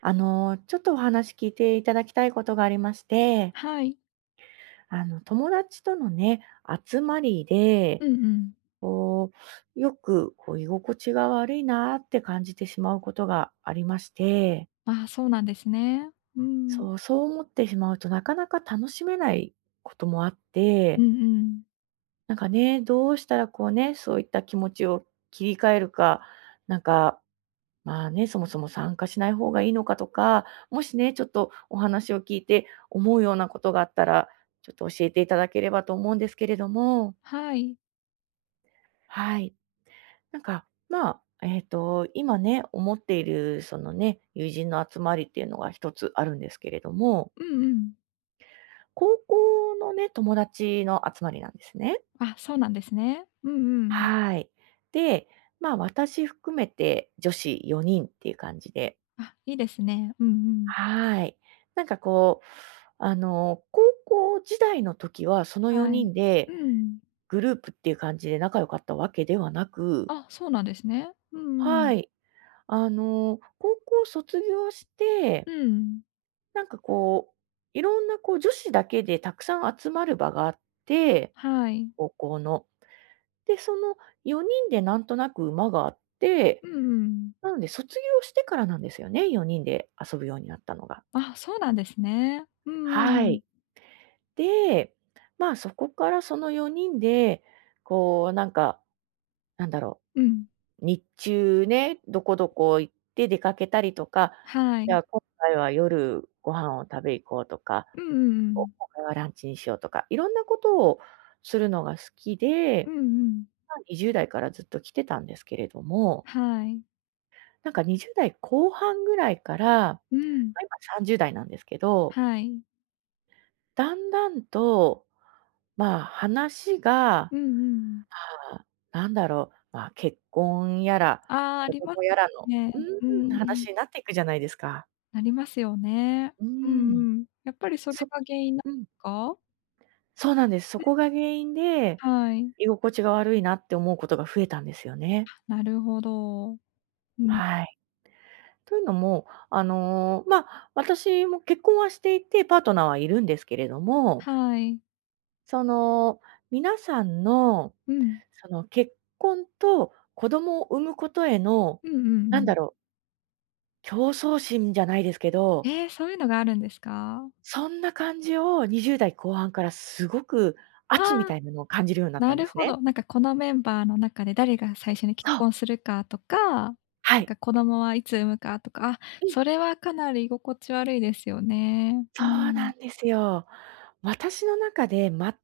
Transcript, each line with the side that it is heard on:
right: ちょっとお話聞いていただきたいことがありまして、
left: はい。
right: 友達とのね、集まりで、
left: うんうん。
right: こよく居心地が悪いなって感じてしまうことがありまして、
left: あ、そうなんですね。うん。
right: そう思ってしまうとなかなか楽しめないこともあっ
left: うん
right: て、
left: うん。
right: なんかね、どうしたらこうね、そういった気持ちを切り替えるか、なんか、まあね、そもそも参加しない方がいいのかとか、もしね、ちょっとお話を聞いて思うようなことがあったら、ちょっと教えていただければと思うんですけれども。
left: はい。
right: はい。今ね、思っている、そのね、友人の集まりっていうのが一つあるんですけれども、
left: うんうん。
right: 高校のね、友達の集まりなんですね。
left: あ、そうなんですね。うんうん。
right: はい。で、まあ、私含めて女子4人っていう感じで。
left: あ、いいですね。うんうん。
right: はい。なんかこう、高校時代の時はその
left: は
right: 4
left: い。
right: 人
left: う
right: で
left: ん。
right: グループっていう感じで仲良かったわけではなく、
left: あ、そうなんですね。うんうん。
right: はい。高校卒業して、
left: うん。
right: なんかこう、いろんなこう女子だけでたくさん集まる場があって、
left: はい。
right: 高校の。で、その4人でなんとなく馬があって、
left: うんうん。
right: なので、卒業してからなんですよね、4人で遊ぶようになったのが。
left: あ、そうなんですね。うんう
right: は
left: んうん。
right: い。で、まあ、そこからその4人で、こう、なんか、なんだろ
left: うん。
right: 日中ね、どこどこ行って出かけたりとか、
left: は
right: じ
left: い。
right: ゃあ今回は夜ご飯を食べ行こうとか、
left: うんうんう
right: お
left: ん。
right: 今回はランチにしようとか、いろんなことをするのが好き
left: う
right: で、
left: んうん。
right: まあ、20代からずっと来てたんですけれども、
left: はい。
right: なんか20代後半ぐらいから、ま、
left: うん。
right: 今30代なんですけど、
left: はい。
right: だんだんと、まあ、話が、あ
left: うんうん。
right: あ、まあ、結婚やら、
left: ああ、あ
right: 子
left: ります
right: 供やらの
left: ね。うん。
right: 話になっていくじゃないですか。
left: なりますよね。
right: うー
left: うん
right: ん。
left: うん。やっぱりそれ
right: そ
left: が原因なんで
right: うん、
left: すか？
right: そうなんです。そこが原因で、
left: はい。
right: 居心地が悪いなって思うことが増えたんですよね。
left: なるほど。うん。
right: はい。というのも、まあ、私も結婚はしていて、パートナーはいるんですけれども、
left: はい。
right: その、皆さんの
left: うん。
right: その結婚と子供を産むことへの、
left: うんうんう
right: なん
left: ん。
right: だろう、競争心じゃないですけど、
left: ええ、そういうのがあるんですか？
right: そんな感じを20代後半からすごく
left: あ
right: 圧み
left: あ、
right: たいなのを感じるようになった
left: な
right: んで
left: る
right: す
left: ほ
right: ね。
left: ど。なんかこのメンバーの中で誰が最初に
right: そ
left: 結
right: う、
left: 婚するかとか、
right: は
left: なん
right: い。
left: か子供はいつ産むかとか、あ、
right: うん、
left: それはかなり居心地悪いですよね。う
right: そうな
left: ん。
right: んですよ。私の中で全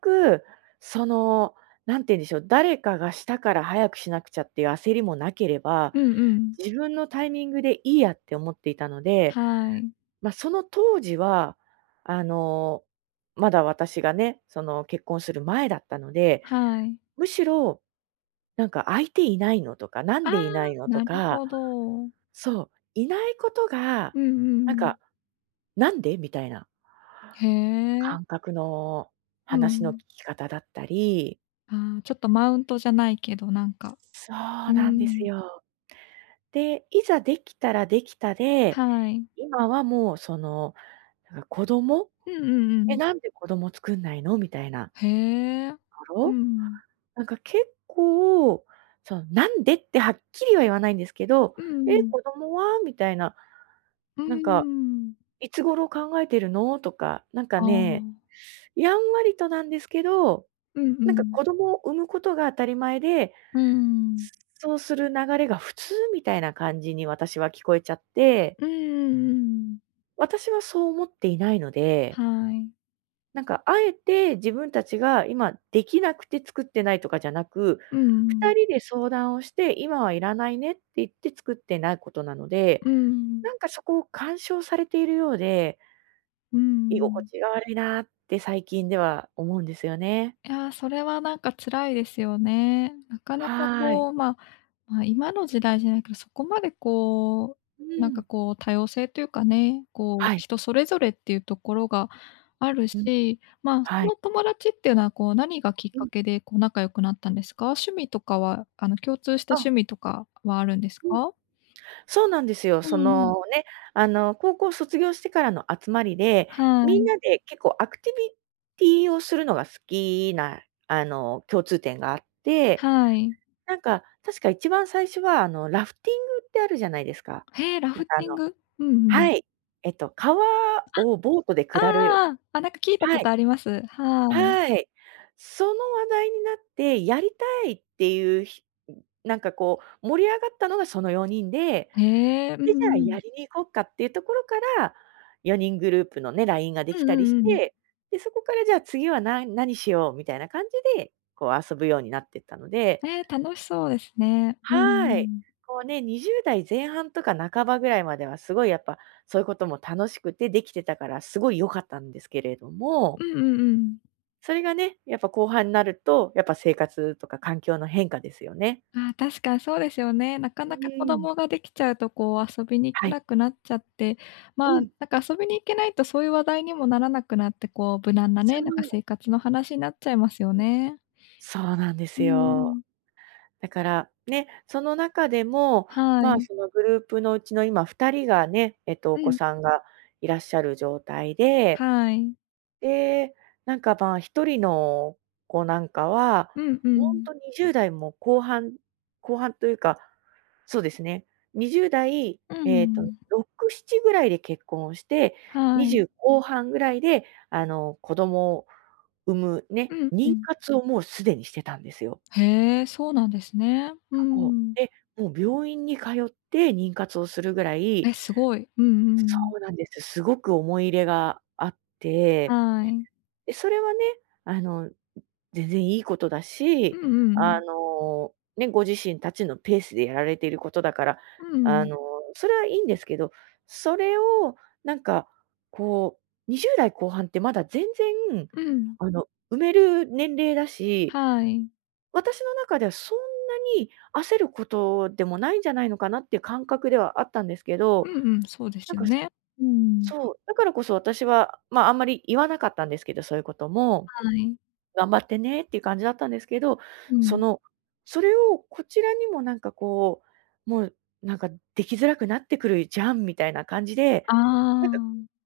right: くその、なんて言うんでしょう、誰かがしたから早くしなくちゃっていう焦りもなければ、
left: うんうん。
right: 自分のタイミングでいいやって思っていたので、
left: はい。
right: まあ、その当時は、あの、まだ私がね、その、結婚する前だったので、
left: はい。
right: むしろ、なんか「相手いないの？」とか「な
left: あ
right: ん
left: あ、
right: でいないの？」と
left: なる
right: か、
left: ほど。
right: そう、いないことが、
left: うんう
right: なん
left: ん。
right: か「なんで？」みたいな
left: へえ。
right: 感覚の
left: う
right: 話の聞
left: ん。
right: き方だったり、
left: ああ、ちょっとマウントじゃないけど、なんか
right: そう
left: うー
right: なんです
left: ん、
right: よ。で、いざできたらできたで、
left: はい。
right: 今はもう、その、なんか子供
left: うんうんう
right: 「え、
left: ん。
right: なんで子供作んないの？」みたいな
left: へえ。
right: とこ
left: う
right: ろ、
left: ん。
right: なんか結構、その、「なんで？」ってはっきりは言わないんですけど、
left: うんう
right: 「え、
left: ん。
right: 子供は？」みたいな、
left: うん
right: なん
left: う
right: か、
left: ん。
right: 「いつ頃考えてるの？」とか、なんか
left: あ
right: ね、
left: あ、
right: やんわりとなんですけど、
left: うんう
right: なんか
left: ん。
right: 子供を産むことが当たり前で、
left: うーん。
right: そうする流れが普通みたいな感じに私は聞こえちゃって、
left: うんうんうん。
right: 私はそう思っていないの
left: は
right: で、
left: い。
right: なんか、あえて自分たちが今できなくて作ってないとかじゃなく、
left: うんう
right: 2
left: ん。
right: 人で相談をして、今はいらないねって言って作ってないことなので、
left: うんうん。
right: なんかそこを干渉されているようで、
left: うんうんうんうんはいうんうんうん
right: 居心
left: うん。
right: 地が悪いなって最近では思うんですよね。
left: いや、それはなんか辛いですよね。なかなか
right: はい。
left: こう、まあ、まあ、今の時代じゃないけど、そこまでこ
right: う
left: う、なんか
right: ん。
left: こう多様性というかね、こう
right: はい。
left: 人それぞれっていうところがある
right: うん。
left: し、まあ、そ
right: はい。
left: の友達っていうのはこう何がきっ
right: う
left: か
right: ん。
left: けでこう仲良くなったんですか？趣味とかは、あの共通した
right: あ、
left: 趣味とかはあるんです
right: うん。
left: か？
right: そうなんですよ。
left: う
right: そ
left: んうん。
right: のね、高校卒業してからの集まりで、
left: は
right: みん
left: い、
right: なで結構アクティビティをするのが好きな、共通点があって、
left: はい。
right: なんか、確か一番最初は、ラフティングってあるじゃないですか。
left: へえ、ラ
right: な
left: フ
right: んかあ
left: ティン
right: の
left: グ。うんうん。
right: はい。えっと、川をボートで
left: ああ
right: 下る。
left: あああ。あ、なんか聞いた
right: は
left: こと
right: い、
left: あります。は
right: はい。その話題になって、やりたいっていうひなんかこう、盛り上がったのがその4人で、
left: い。へえ、うん
right: で、じゃあ
left: う
right: や
left: ん。
right: りに行こっかっていうところから、4人グループのね、LINE がで
left: う
right: き
left: ん
right: た
left: う
right: りし
left: んうん。
right: て、で、そこからじゃあ次は何しようみたいな感じで、こう遊ぶようになってったので、
left: えー、楽しそうですね。うんう
right: はい。
left: ん。
right: こうね、20代前半とか半ばぐらいまではすごいやっぱ、そういうことも楽しくてできてたから、すごい良かったんですけれども、
left: うんうんうん。
right: それがね、やっぱ後半になると、やっぱ生活とか環境の変化ですよね。
left: ああ、確かにそうですよね。なか
right: う
left: なか子
right: ん。
left: 供ができちゃうと、こう、遊びに行け
right: はい。
left: なくなっちゃって、
right: う
left: まあ、
right: ん。
left: なんか遊びに行けないとそういう話題にもならなくなって、こう、無難な
right: そ
left: ね、なんか
right: う。
left: 生活の話になっちゃいますよね。
right: そうなんで
left: う
right: すよ。
left: ん。
right: だから、ね、その中でも、
left: は
right: まあ、
left: い。
right: そのグループのうちの今2人がね、えっと、お
left: う
right: 子
left: ん。
right: さんがいらっしゃる状態で、
left: はい。
right: で、なんか、まあ、1人の子なんかは、
left: うんう
right: ほん
left: ん。
right: と20代も後半というか、そうですね、20代、
left: う
right: えっと、
left: ん。
right: 6、7ぐらいで結婚をして、
left: はい。
right: 20後半ぐらいで、子供を産む
left: う
right: ね、
left: んう
right: 妊
left: ん。
right: 活をもうすでにしてたんですよ。
left: へえ、そうなんですね。う
right: そう。
left: ん。
right: で、もう病院に通って妊活をするぐらい、
left: え、すごい。うんう
right: そ
left: ん。
right: うなんです。すごく思い入れがあって、
left: はい。
right: で、それはね、あの、全然いいことだ
left: う
right: し、
left: んうん。
right: ね、ご自身たちのペースでやられていることだから、
left: う
right: あ
left: ん。
right: の、それはいいんですけど、それをなんか、こう、20代後半ってまだ全然、
left: うん。
right: 埋める年齢だし、
left: はい。
right: 私の中ではそんなに焦ることでもないんじゃないのかなっていう感覚ではあったんですけ
left: う
right: ど、
left: んうん、そうで
right: な
left: す
right: ん
left: よ
right: か、
left: ね。うん。
right: そう、だからこそ私は、まあ、あんまり言わなかったんですけど、そういうことも、
left: はい。
right: 頑張ってねっていう感じだったんですけど、
left: う
right: そ
left: ん。
right: の、それをこちらにもなんかこう、もうなんかできづらくなってくるじゃんみたいな感じで、
left: ああ。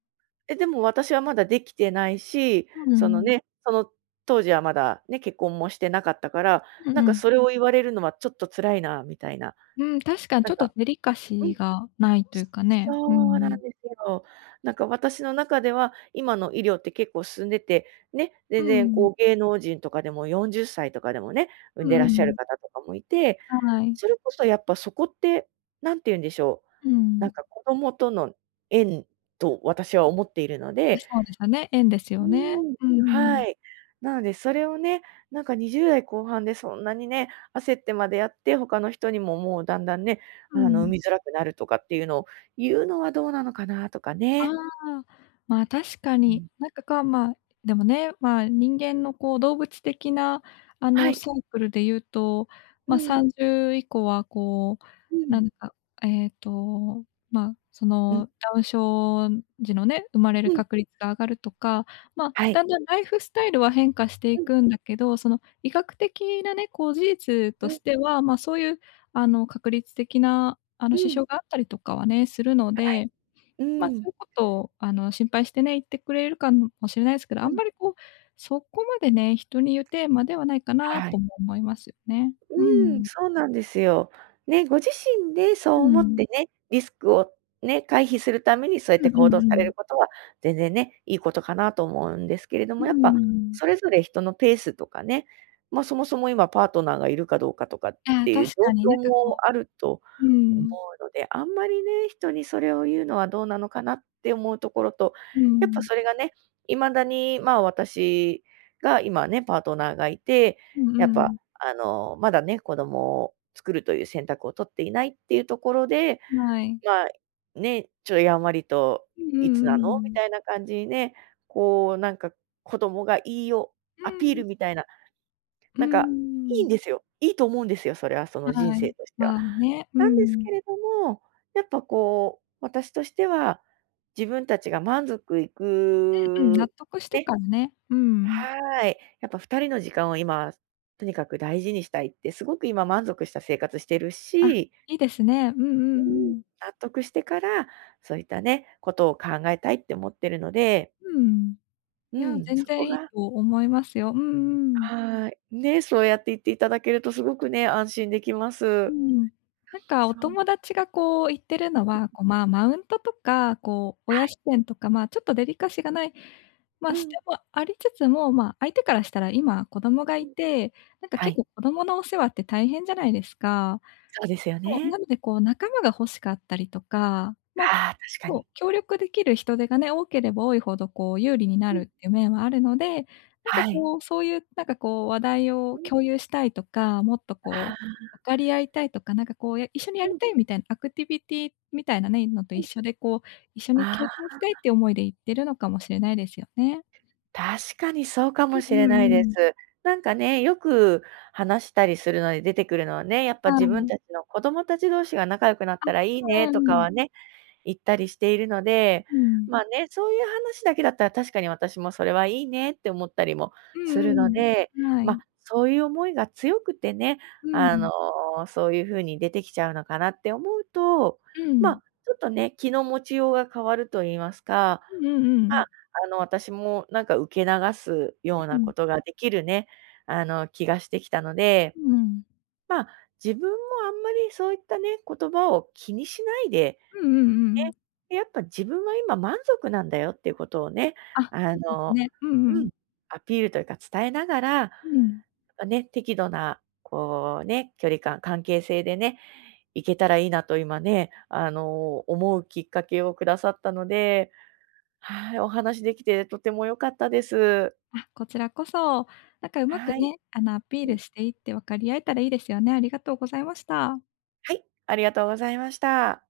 right: え、でも私はまだできてないし、
left: うんう
right: その
left: ん。
right: ね、その当時はまだね、結婚もしてなかったから、
left: うん
right: な
left: う
right: んか
left: ん。
right: それを言われるのはちょっと辛いなみたいな。
left: うん、確かに
right: な
left: ちょ
right: ん
left: っと
right: か
left: デリカ
right: う
left: シー
right: ん、
left: がないというかね。う
right: そうなんで
left: ん。
right: すよ。なんか私の中では、今の医療って結構進んでて、ね、
left: う
right: 全然
left: ん。
right: こう芸能人とかでも40歳とかでもね、産ん
left: う
right: で
left: ん
right: ら
left: う
right: っしゃる
left: ん。
right: 方とかもいて、
left: はい。
right: それこそやっぱそこって、なんて言うんでしょ
left: う
right: う、な
left: ん。
right: んか子供との縁と私は思っているので、
left: そうですよね、縁です
right: う
left: よね。
right: ーん、
left: う
right: は
left: ん。
right: い。なので、それをね、なんか20代後半でそんなにね、焦ってまでやって、他の人にももうだんだんね、
left: うん。
right: 産みづらくなるとかっていうのを言うのはどうなのかなとか
left: あ
right: ね。
left: あ、まあ、確か
right: う
left: に、
right: ん。
left: なんかか、まあ、でもね、まあ、人間のこう動物的なあの
right: はい。
left: サイクルで言うと、
right: う
left: ま、
right: ん、
left: 30以降はこ
right: う
left: う、な
right: ん。
left: んか、えっと、まあ、そ
right: うん、
left: のダウン症児のね、生まれる
right: うん。
left: 確率が上がるとか、まあ、
right: は
left: だ
right: い。
left: んだんライフスタイルは変化してい
right: うん、
left: くんだけど、その医学的なね、こう事実
right: う
left: と
right: ん、
left: しては、ま、そういうあの確率的なあの
right: う
left: 支
right: ん。
left: 障があったりとかはね、するの
right: は
left: で、
right: い。う
left: ま、そう
right: ん。
left: いうことを、あの、心配してね、言ってくれるかもしれないですけど、あ
right: う
left: ん
right: ん。
left: まりこう、そこまでね、人に言うテーマではないかな
right: は
left: と
right: い。
left: も思いますよね。う
right: うん、
left: ん。
right: そうなんですよ。ね、ご自身で
left: う
right: そう思っ
left: ん。
right: てね、リスクをね、回避するためにそうやっ
left: う
right: て
left: んう
right: 行動
left: んう
right: され
left: ん。
right: ることは、全然ね、いいことかなと思うんですけれど
left: うー
right: も、やっぱ
left: ん。
right: それぞれ人のペースとかね、ま、そもそも今パートナーがいるかどうかとかっ
left: ああ、
right: ていう
left: 確
right: 状
left: かにな
right: 況
left: んか
right: も
left: こ
right: あると
left: う、う
right: 思
left: ん。
right: うので、あんまりね、人にそれを言うのはどうなのかなって思うところと、
left: う
right: やっぱ
left: ん。
right: それがね、未だに、まあ、私が今ね、パートナーがいて、
left: うんう
right: やっぱ
left: ん。
right: まだね、子供を作るという選択を取っていないっていうところで、
left: はい。
right: まあ、ね、ちょっとやんわりと
left: うんう
right: 「いつ
left: んうん
right: な
left: う
right: の？」み
left: ん。
right: たいな感じにね、こう、なんか子供がいいよ
left: う
right: アピー
left: ん。
right: ルみたいな、
left: うー
right: なんかいい
left: ん。
right: んですよ。いいと思うんですよ、それは、その人
left: はい。
right: 生としては。
left: まあね、う
right: なんです
left: ん。
right: けれども、やっぱこう、私としては、自分たちが満足い
left: うん、納
right: く、
left: 得して
right: ね、
left: からね。うん。
right: はい。やっぱ二人の時間を今、とにかく大事にしたいって、すごく今満足した生活してる
left: あ、
right: し、
left: いいですね。うんう
right: う
left: ん
right: ん、
left: うん。
right: 納得してから、そういったね、ことを考えたいって思ってるので、
left: うん。
right: う
left: いや、
right: ん、
left: 全
right: そこ
left: 然いい
right: が、
left: と思いますよ。うんうんうん。
right: はい。ね、そうやって言っていただけるとすごくね、安心できます。
left: なんか
right: そ
left: お
right: う。
left: 友達がこう言ってるのは、こう、まあ、マウントとか、こう、親視点とか、まあ、ちょっとデリカシーがない、ま
right: う
left: あ、視
right: ん。
left: 点もありつつも、まあ、相手からしたら今子供が
right: う
left: い
right: ん。
left: て、なんか
right: は
left: 結
right: い。
left: 構子供のお世話って大変じゃないですか。
right: そうですよ
left: そう、な
right: ね。
left: のでこう仲間が欲しかったりとか、まあ、
right: ああ、確か
left: そう、
right: に。
left: 協力できる人手がね、多ければ多いほどこう有利にな
right: う
left: る
right: ん。
left: っていう面はあるので、なんか
right: はい。
left: こう、そういうなんかこう話題
right: う
left: を
right: ん。
left: 共有したいとか、もっとこ
right: あ
left: う分かり合いたいとか、なんかこう、や一緒にや
right: ー
left: り
right: うん
left: たいみたいなアクティビティみたいなね、のと
right: う
left: 一
right: ん。
left: 緒でこう、一緒に経
right: ああ。
left: 験したいっていう思いで行ってるのかもしれないですよね。
right: 確かにそうかもし
left: うん
right: れ
left: う
right: な
left: んう
right: いで
left: ん。
right: す。なんかね、よく話したりするので出てくるのはね、やっぱ
left: は
right: 自分
left: い。
right: たちの子供たち同士が仲良くなっ
left: あ、
right: たらいいね
left: うん
right: と
left: うん
right: か
left: うん。
right: はね、言ったりしているので、
left: うん。
right: まあね、そういう話だけだったら確かに私もそれはいいねって思ったりも
left: う
right: するの
left: ん
right: で、
left: うん。は
right: ま、
left: い。
right: そういう思いが強くてね、
left: う
right: あ
left: ん。
right: の、そういう風に出てきちゃうのかなって思うと、
left: うん。
right: ま、ちょっとね、気の持ちようが変わると言いますか、
left: うんうんう
right: ま
left: ん。
right: あ、私もなんか受け流すよう
left: う
right: な
left: ん。
right: ことができるね、気がしてきたので、
left: うん。
right: まあ、自分もあんまりそういったね、言葉を気にしないで、
left: うんうんうん。
right: ね、で、やっぱ自分は今満足なんだよっていうことをね、
left: あ、
right: あ
left: いいです
right: の
left: ね。うん
right: う
left: うん。
right: ん、アピールというか伝えながら、
left: うん。
right: ね、適度なこうね、距離感、関係性でね、いけたらいいなと今ね、思うきっかけをくださったので、はい、お話しできてとても良かったです。
left: あ、こちらこそ、なんかうまく
right: はい。
left: ね、あの、アピー
right: うん、
left: ルしていって分かり合えたらいいですよね。ありがとうございました。
right: はい、ありがとうございました。